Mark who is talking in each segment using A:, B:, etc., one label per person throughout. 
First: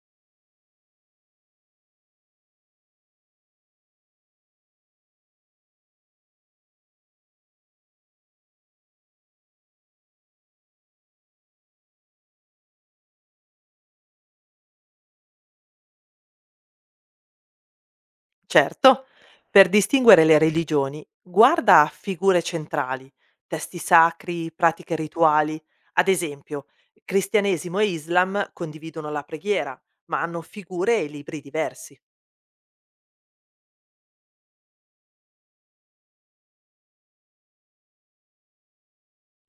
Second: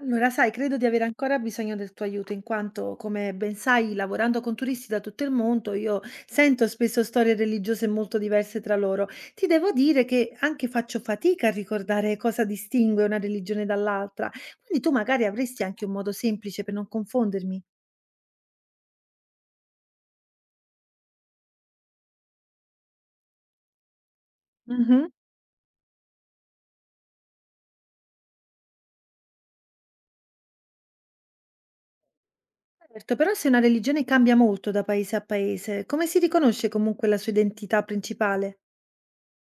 A: Allora, sai, credo di avere ancora bisogno del tuo aiuto, in quanto, come ben sai, lavorando con turisti da tutto il mondo, io sento spesso storie religiose molto diverse tra loro. Ti devo dire che anche faccio fatica a ricordare cosa distingue una religione dall'altra, quindi tu magari avresti anche un modo semplice per non confondermi.
B: Certo, per distinguere le religioni, guarda a figure centrali, testi sacri, pratiche
A: Mhm.
B: rituali. Ad esempio, cristianesimo e islam condividono la preghiera, ma hanno figure e libri diversi.
A: Certo, però se una religione cambia molto da paese a paese, come si riconosce comunque la sua identità principale?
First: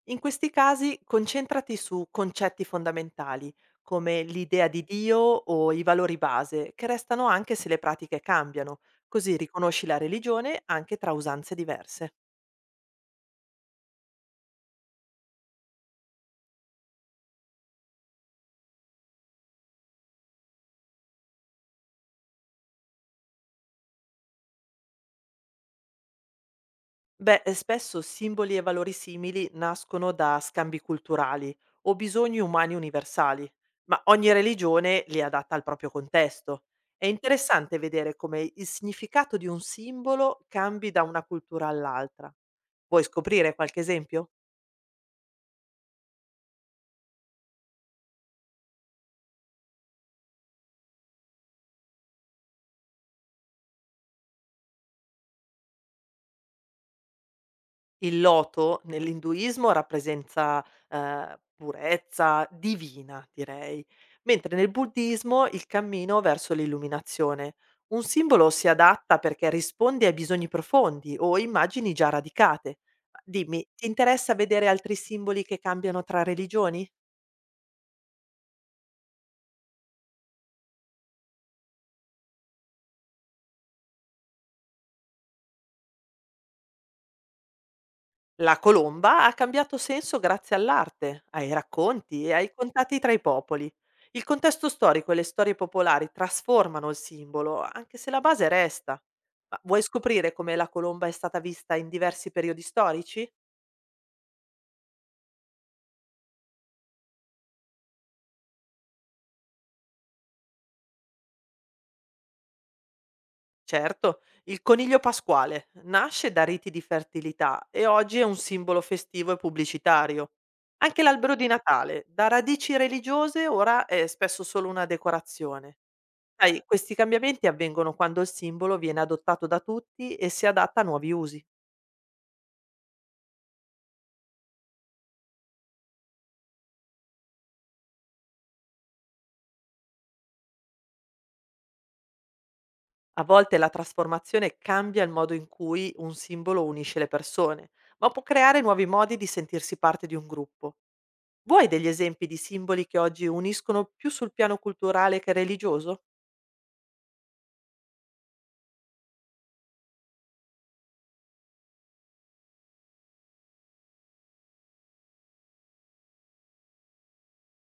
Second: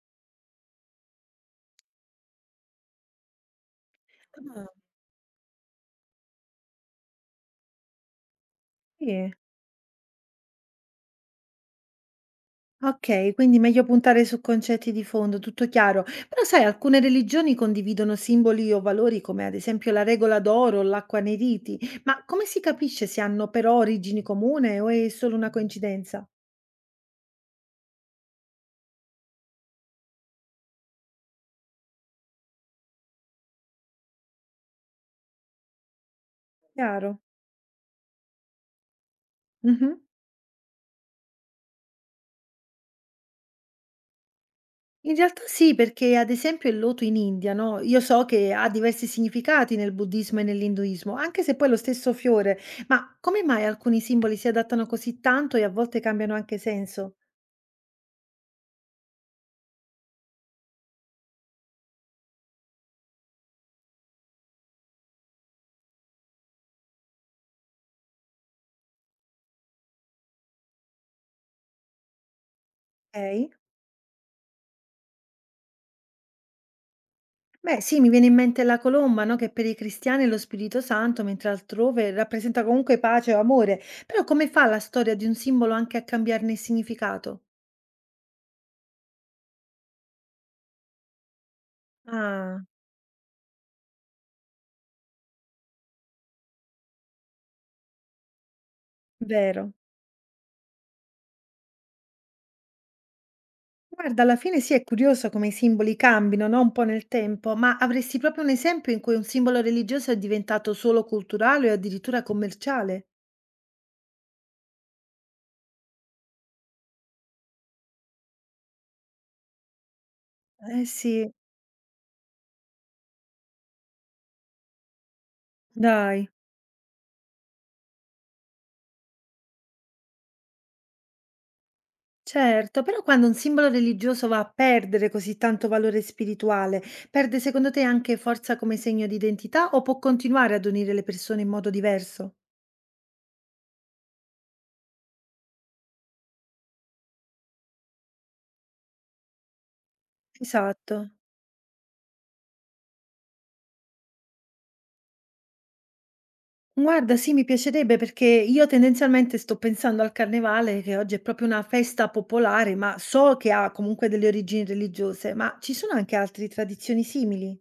B: In questi casi concentrati su concetti fondamentali, come
A: Ah,
B: l'idea di Dio o i valori base, che restano anche se le pratiche cambiano,
A: sì.
B: così riconosci la religione anche tra usanze diverse.
A: Okay, quindi meglio puntare su concetti di fondo, tutto chiaro. Però sai, alcune religioni condividono simboli o valori come ad esempio la regola d'oro o l'acquaneriti, ma come si capisce se hanno però origini comune o è solo una coincidenza?
B: Beh, spesso simboli e valori simili nascono da scambi culturali o bisogni umani universali, ma ogni religione li adatta al proprio contesto. È
A: Chiaro.
B: interessante vedere come il significato di un
A: Mh-mh.
B: simbolo cambi da una cultura all'altra. Vuoi scoprire qualche esempio?
A: In realtà sì, perché ad esempio il loto in India, no, io so che ha diversi significati nel buddismo e nell'induismo, anche se poi è lo stesso fiore. Ma come mai alcuni simboli si adattano così tanto e a volte cambiano anche senso?
B: Il loto nell'induismo rappresenta, purezza divina direi, mentre nel buddismo il cammino verso l'illuminazione. Un simbolo si adatta perché risponde ai bisogni profondi o immagini già radicate.
A: Okay.
B: Dimmi, ti interessa vedere altri simboli che cambiano tra religioni?
A: Beh, sì, mi viene in mente la colomba, no? Che per i cristiani è lo Spirito Santo, mentre altrove rappresenta comunque pace o amore. Però come fa la storia di un simbolo anche a cambiarne il significato?
B: La colomba ha cambiato senso grazie all'arte, ai racconti e ai
A: Ah,
B: contatti tra i popoli. Il contesto storico e le storie popolari trasformano il simbolo, anche se la base resta. Ma
A: vero.
B: vuoi scoprire come la colomba è stata vista in diversi periodi storici?
A: Guarda, alla fine sì, è curioso come i simboli cambino, no? Un po' nel tempo, ma avresti proprio un esempio in cui un simbolo religioso è diventato solo culturale o addirittura commerciale?
B: Certo, il coniglio pasquale nasce da riti di fertilità e oggi è un simbolo festivo e pubblicitario.
A: Eh
B: Anche
A: sì,
B: l'albero di Natale, da radici religiose, ora è spesso solo una decorazione.
A: dai.
B: Sai, questi cambiamenti avvengono quando il simbolo viene adottato da tutti e si adatta a nuovi usi.
A: Certo, però quando un simbolo religioso va a perdere così tanto valore spirituale, perde secondo te anche forza come segno di identità o può continuare ad unire le persone in modo diverso?
B: A volte la trasformazione cambia il modo in cui un simbolo unisce le persone, ma può creare nuovi modi di sentirsi parte di un gruppo.
A: Esatto.
B: Vuoi degli esempi di simboli che oggi uniscono più sul piano culturale che religioso?
A: Guarda, sì, mi piacerebbe perché io tendenzialmente sto pensando al carnevale, che oggi è proprio una festa popolare, ma so che ha comunque delle origini religiose, ma ci sono anche altre tradizioni simili.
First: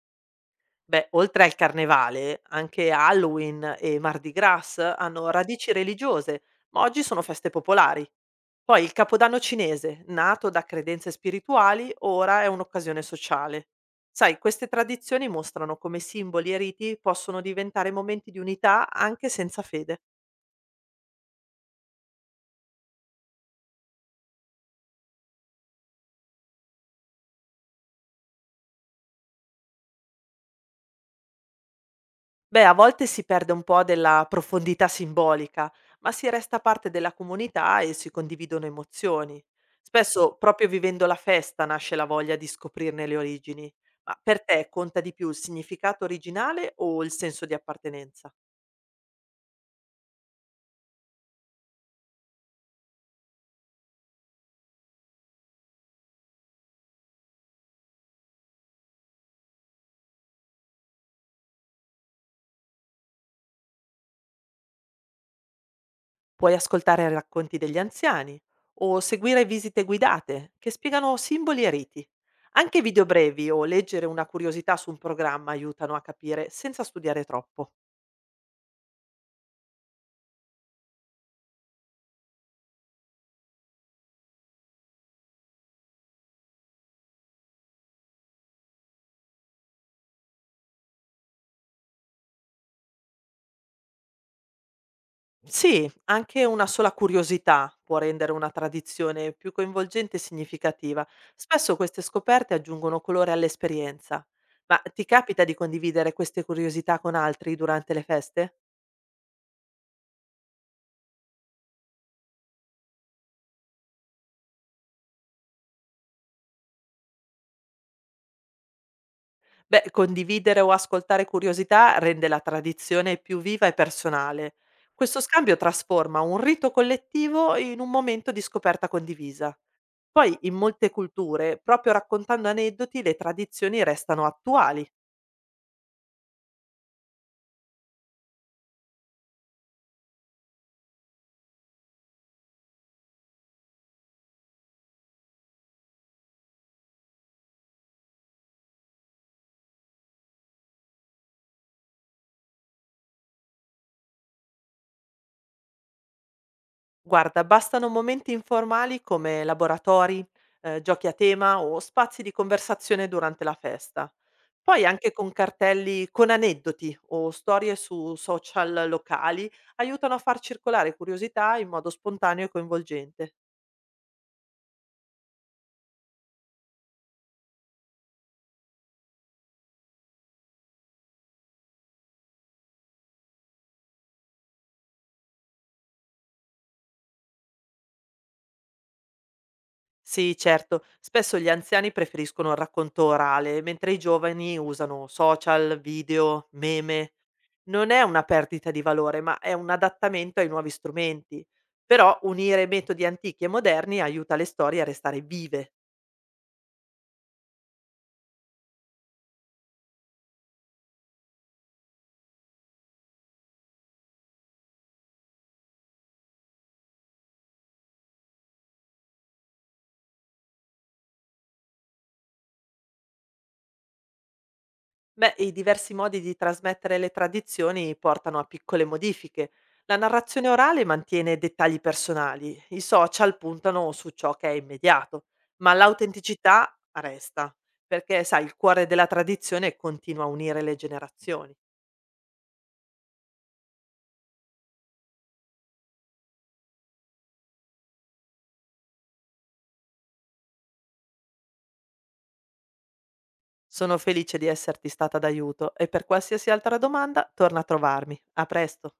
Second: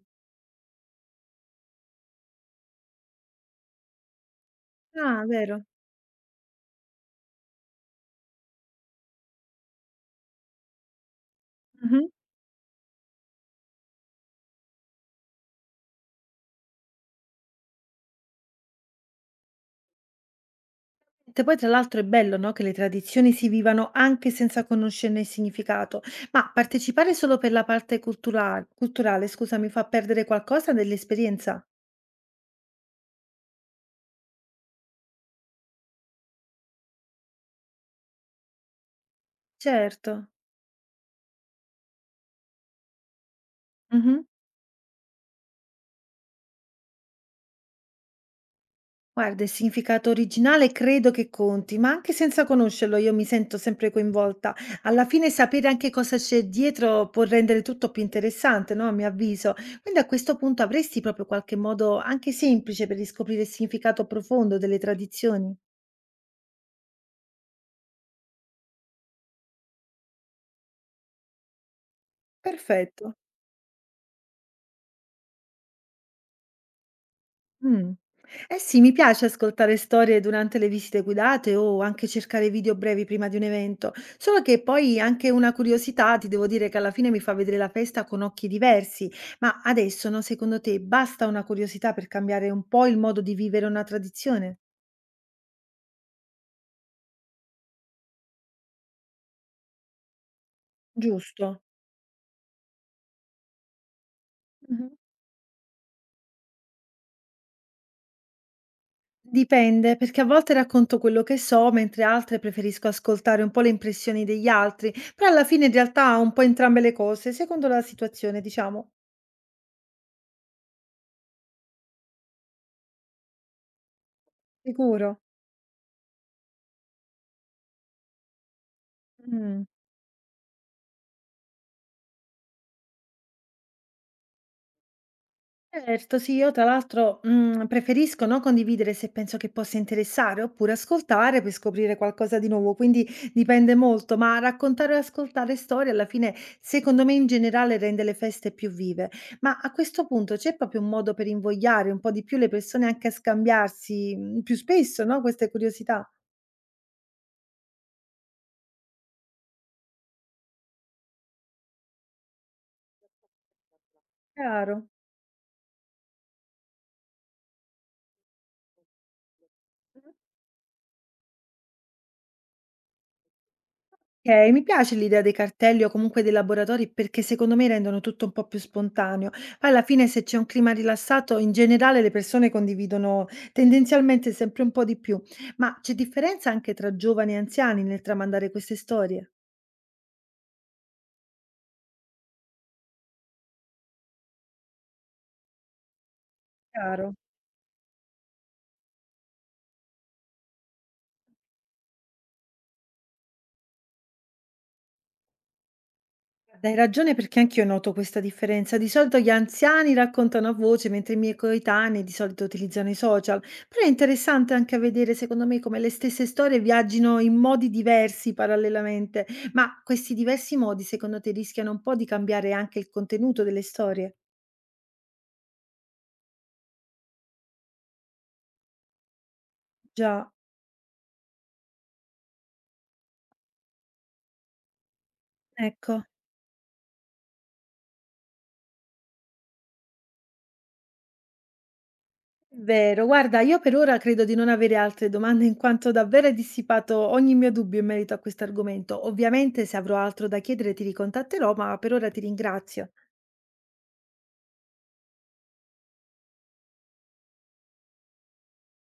B: Beh, oltre al carnevale, anche Halloween e Mardi Gras
A: Ah,
B: hanno
A: vero.
B: radici religiose, ma oggi sono feste popolari. Poi il Capodanno cinese, nato da credenze spirituali,
A: Mhm.
B: ora è un'occasione sociale. Sai, queste tradizioni mostrano come simboli e riti possono diventare momenti di unità anche senza fede.
A: Te poi tra l'altro è bello, no, che le tradizioni si vivano anche senza conoscerne il significato, ma partecipare solo per la parte culturale, scusa, mi fa perdere qualcosa dell'esperienza?
B: Beh, a volte si perde un po' della profondità simbolica, ma si resta parte della comunità e si condividono emozioni.
A: Certo.
B: Spesso, proprio vivendo la festa, nasce la voglia di scoprirne le origini. Ma
A: Mhm.
B: per te conta di più il significato originale o il senso di appartenenza?
A: Guarda, il significato originale credo che conti, ma anche senza conoscerlo io mi sento sempre coinvolta. Alla fine sapere anche cosa c'è dietro può rendere tutto più interessante, no, a mio avviso. Quindi a questo punto avresti proprio qualche modo anche semplice per riscoprire il significato profondo delle tradizioni?
B: Puoi ascoltare racconti degli anziani o seguire visite guidate che spiegano simboli e riti. Anche video
A: Perfetto.
B: brevi o leggere una curiosità su un programma aiutano a capire senza studiare troppo.
A: Mh. Eh sì, mi piace ascoltare storie durante le visite guidate o anche cercare video brevi prima di un evento, solo che poi anche una curiosità ti devo dire che alla fine mi fa vedere la festa con occhi diversi. Ma adesso, no, secondo te basta una curiosità per cambiare un po' il modo di vivere una tradizione?
B: Sì, anche una sola curiosità può rendere una tradizione più coinvolgente e significativa.
A: Giusto?
B: Spesso queste scoperte aggiungono colore all'esperienza. Ma
A: Mh-mh.
B: ti capita di condividere queste curiosità con altri durante le feste?
A: Dipende, perché a volte racconto quello che so, mentre altre preferisco ascoltare un po' le impressioni degli altri, però alla fine in realtà un po' entrambe le cose, secondo la situazione, diciamo.
B: Beh, condividere o ascoltare curiosità rende la tradizione più viva e personale.
A: Sicuro.
B: Questo scambio trasforma un rito collettivo in un momento di scoperta condivisa.
A: Mh.
B: Poi, in molte culture, proprio raccontando aneddoti, le tradizioni restano attuali.
A: Certo, sì, io tra l'altro, preferisco, no, condividere se penso che possa interessare, oppure ascoltare per scoprire qualcosa di nuovo, quindi dipende molto, ma raccontare e ascoltare storie alla fine, secondo me in generale rende le feste più vive. Ma a questo punto c'è proprio un modo per invogliare un po' di più le persone anche a scambiarsi, più spesso, no, queste curiosità?
B: Guarda, bastano momenti informali come laboratori, giochi a tema o spazi di conversazione durante la festa. Poi
A: Chiaro.
B: anche con cartelli con aneddoti o storie su social locali aiutano a far circolare curiosità in modo spontaneo e coinvolgente.
A: Okay, mi piace l'idea dei cartelli o comunque dei laboratori perché secondo me rendono tutto un po' più spontaneo. Poi alla fine se c'è un clima rilassato, in generale le persone condividono tendenzialmente sempre un po' di più. Ma c'è differenza anche tra giovani e anziani nel tramandare queste storie?
B: Sì, certo, spesso gli anziani preferiscono il racconto orale, mentre i giovani usano social, video,
A: Chiaro.
B: meme. Non è una perdita di valore, ma è un adattamento ai nuovi strumenti. Però unire metodi antichi e moderni aiuta le storie a restare vive.
A: Hai ragione perché anch'io noto questa differenza. Di solito gli anziani raccontano a voce, mentre i miei coetanei di solito utilizzano i social. Però è interessante anche vedere, secondo me, come le stesse storie viaggino in modi diversi parallelamente. Ma questi diversi modi, secondo te, rischiano un po' di cambiare anche il contenuto delle storie?
B: Beh, i diversi modi di trasmettere le tradizioni portano a piccole modifiche. La
A: Già,
B: narrazione orale mantiene dettagli personali, i social puntano su ciò che è immediato, ma
A: ecco.
B: l'autenticità resta, perché sai, il cuore della tradizione continua a unire le generazioni.
A: Vero, guarda, io per ora credo di non avere altre domande in quanto davvero hai dissipato ogni mio dubbio in merito a questo argomento. Ovviamente se avrò altro da chiedere ti ricontatterò, ma per ora ti ringrazio.
B: Sono felice di esserti stata d'aiuto e per qualsiasi altra domanda torna a trovarmi. A presto.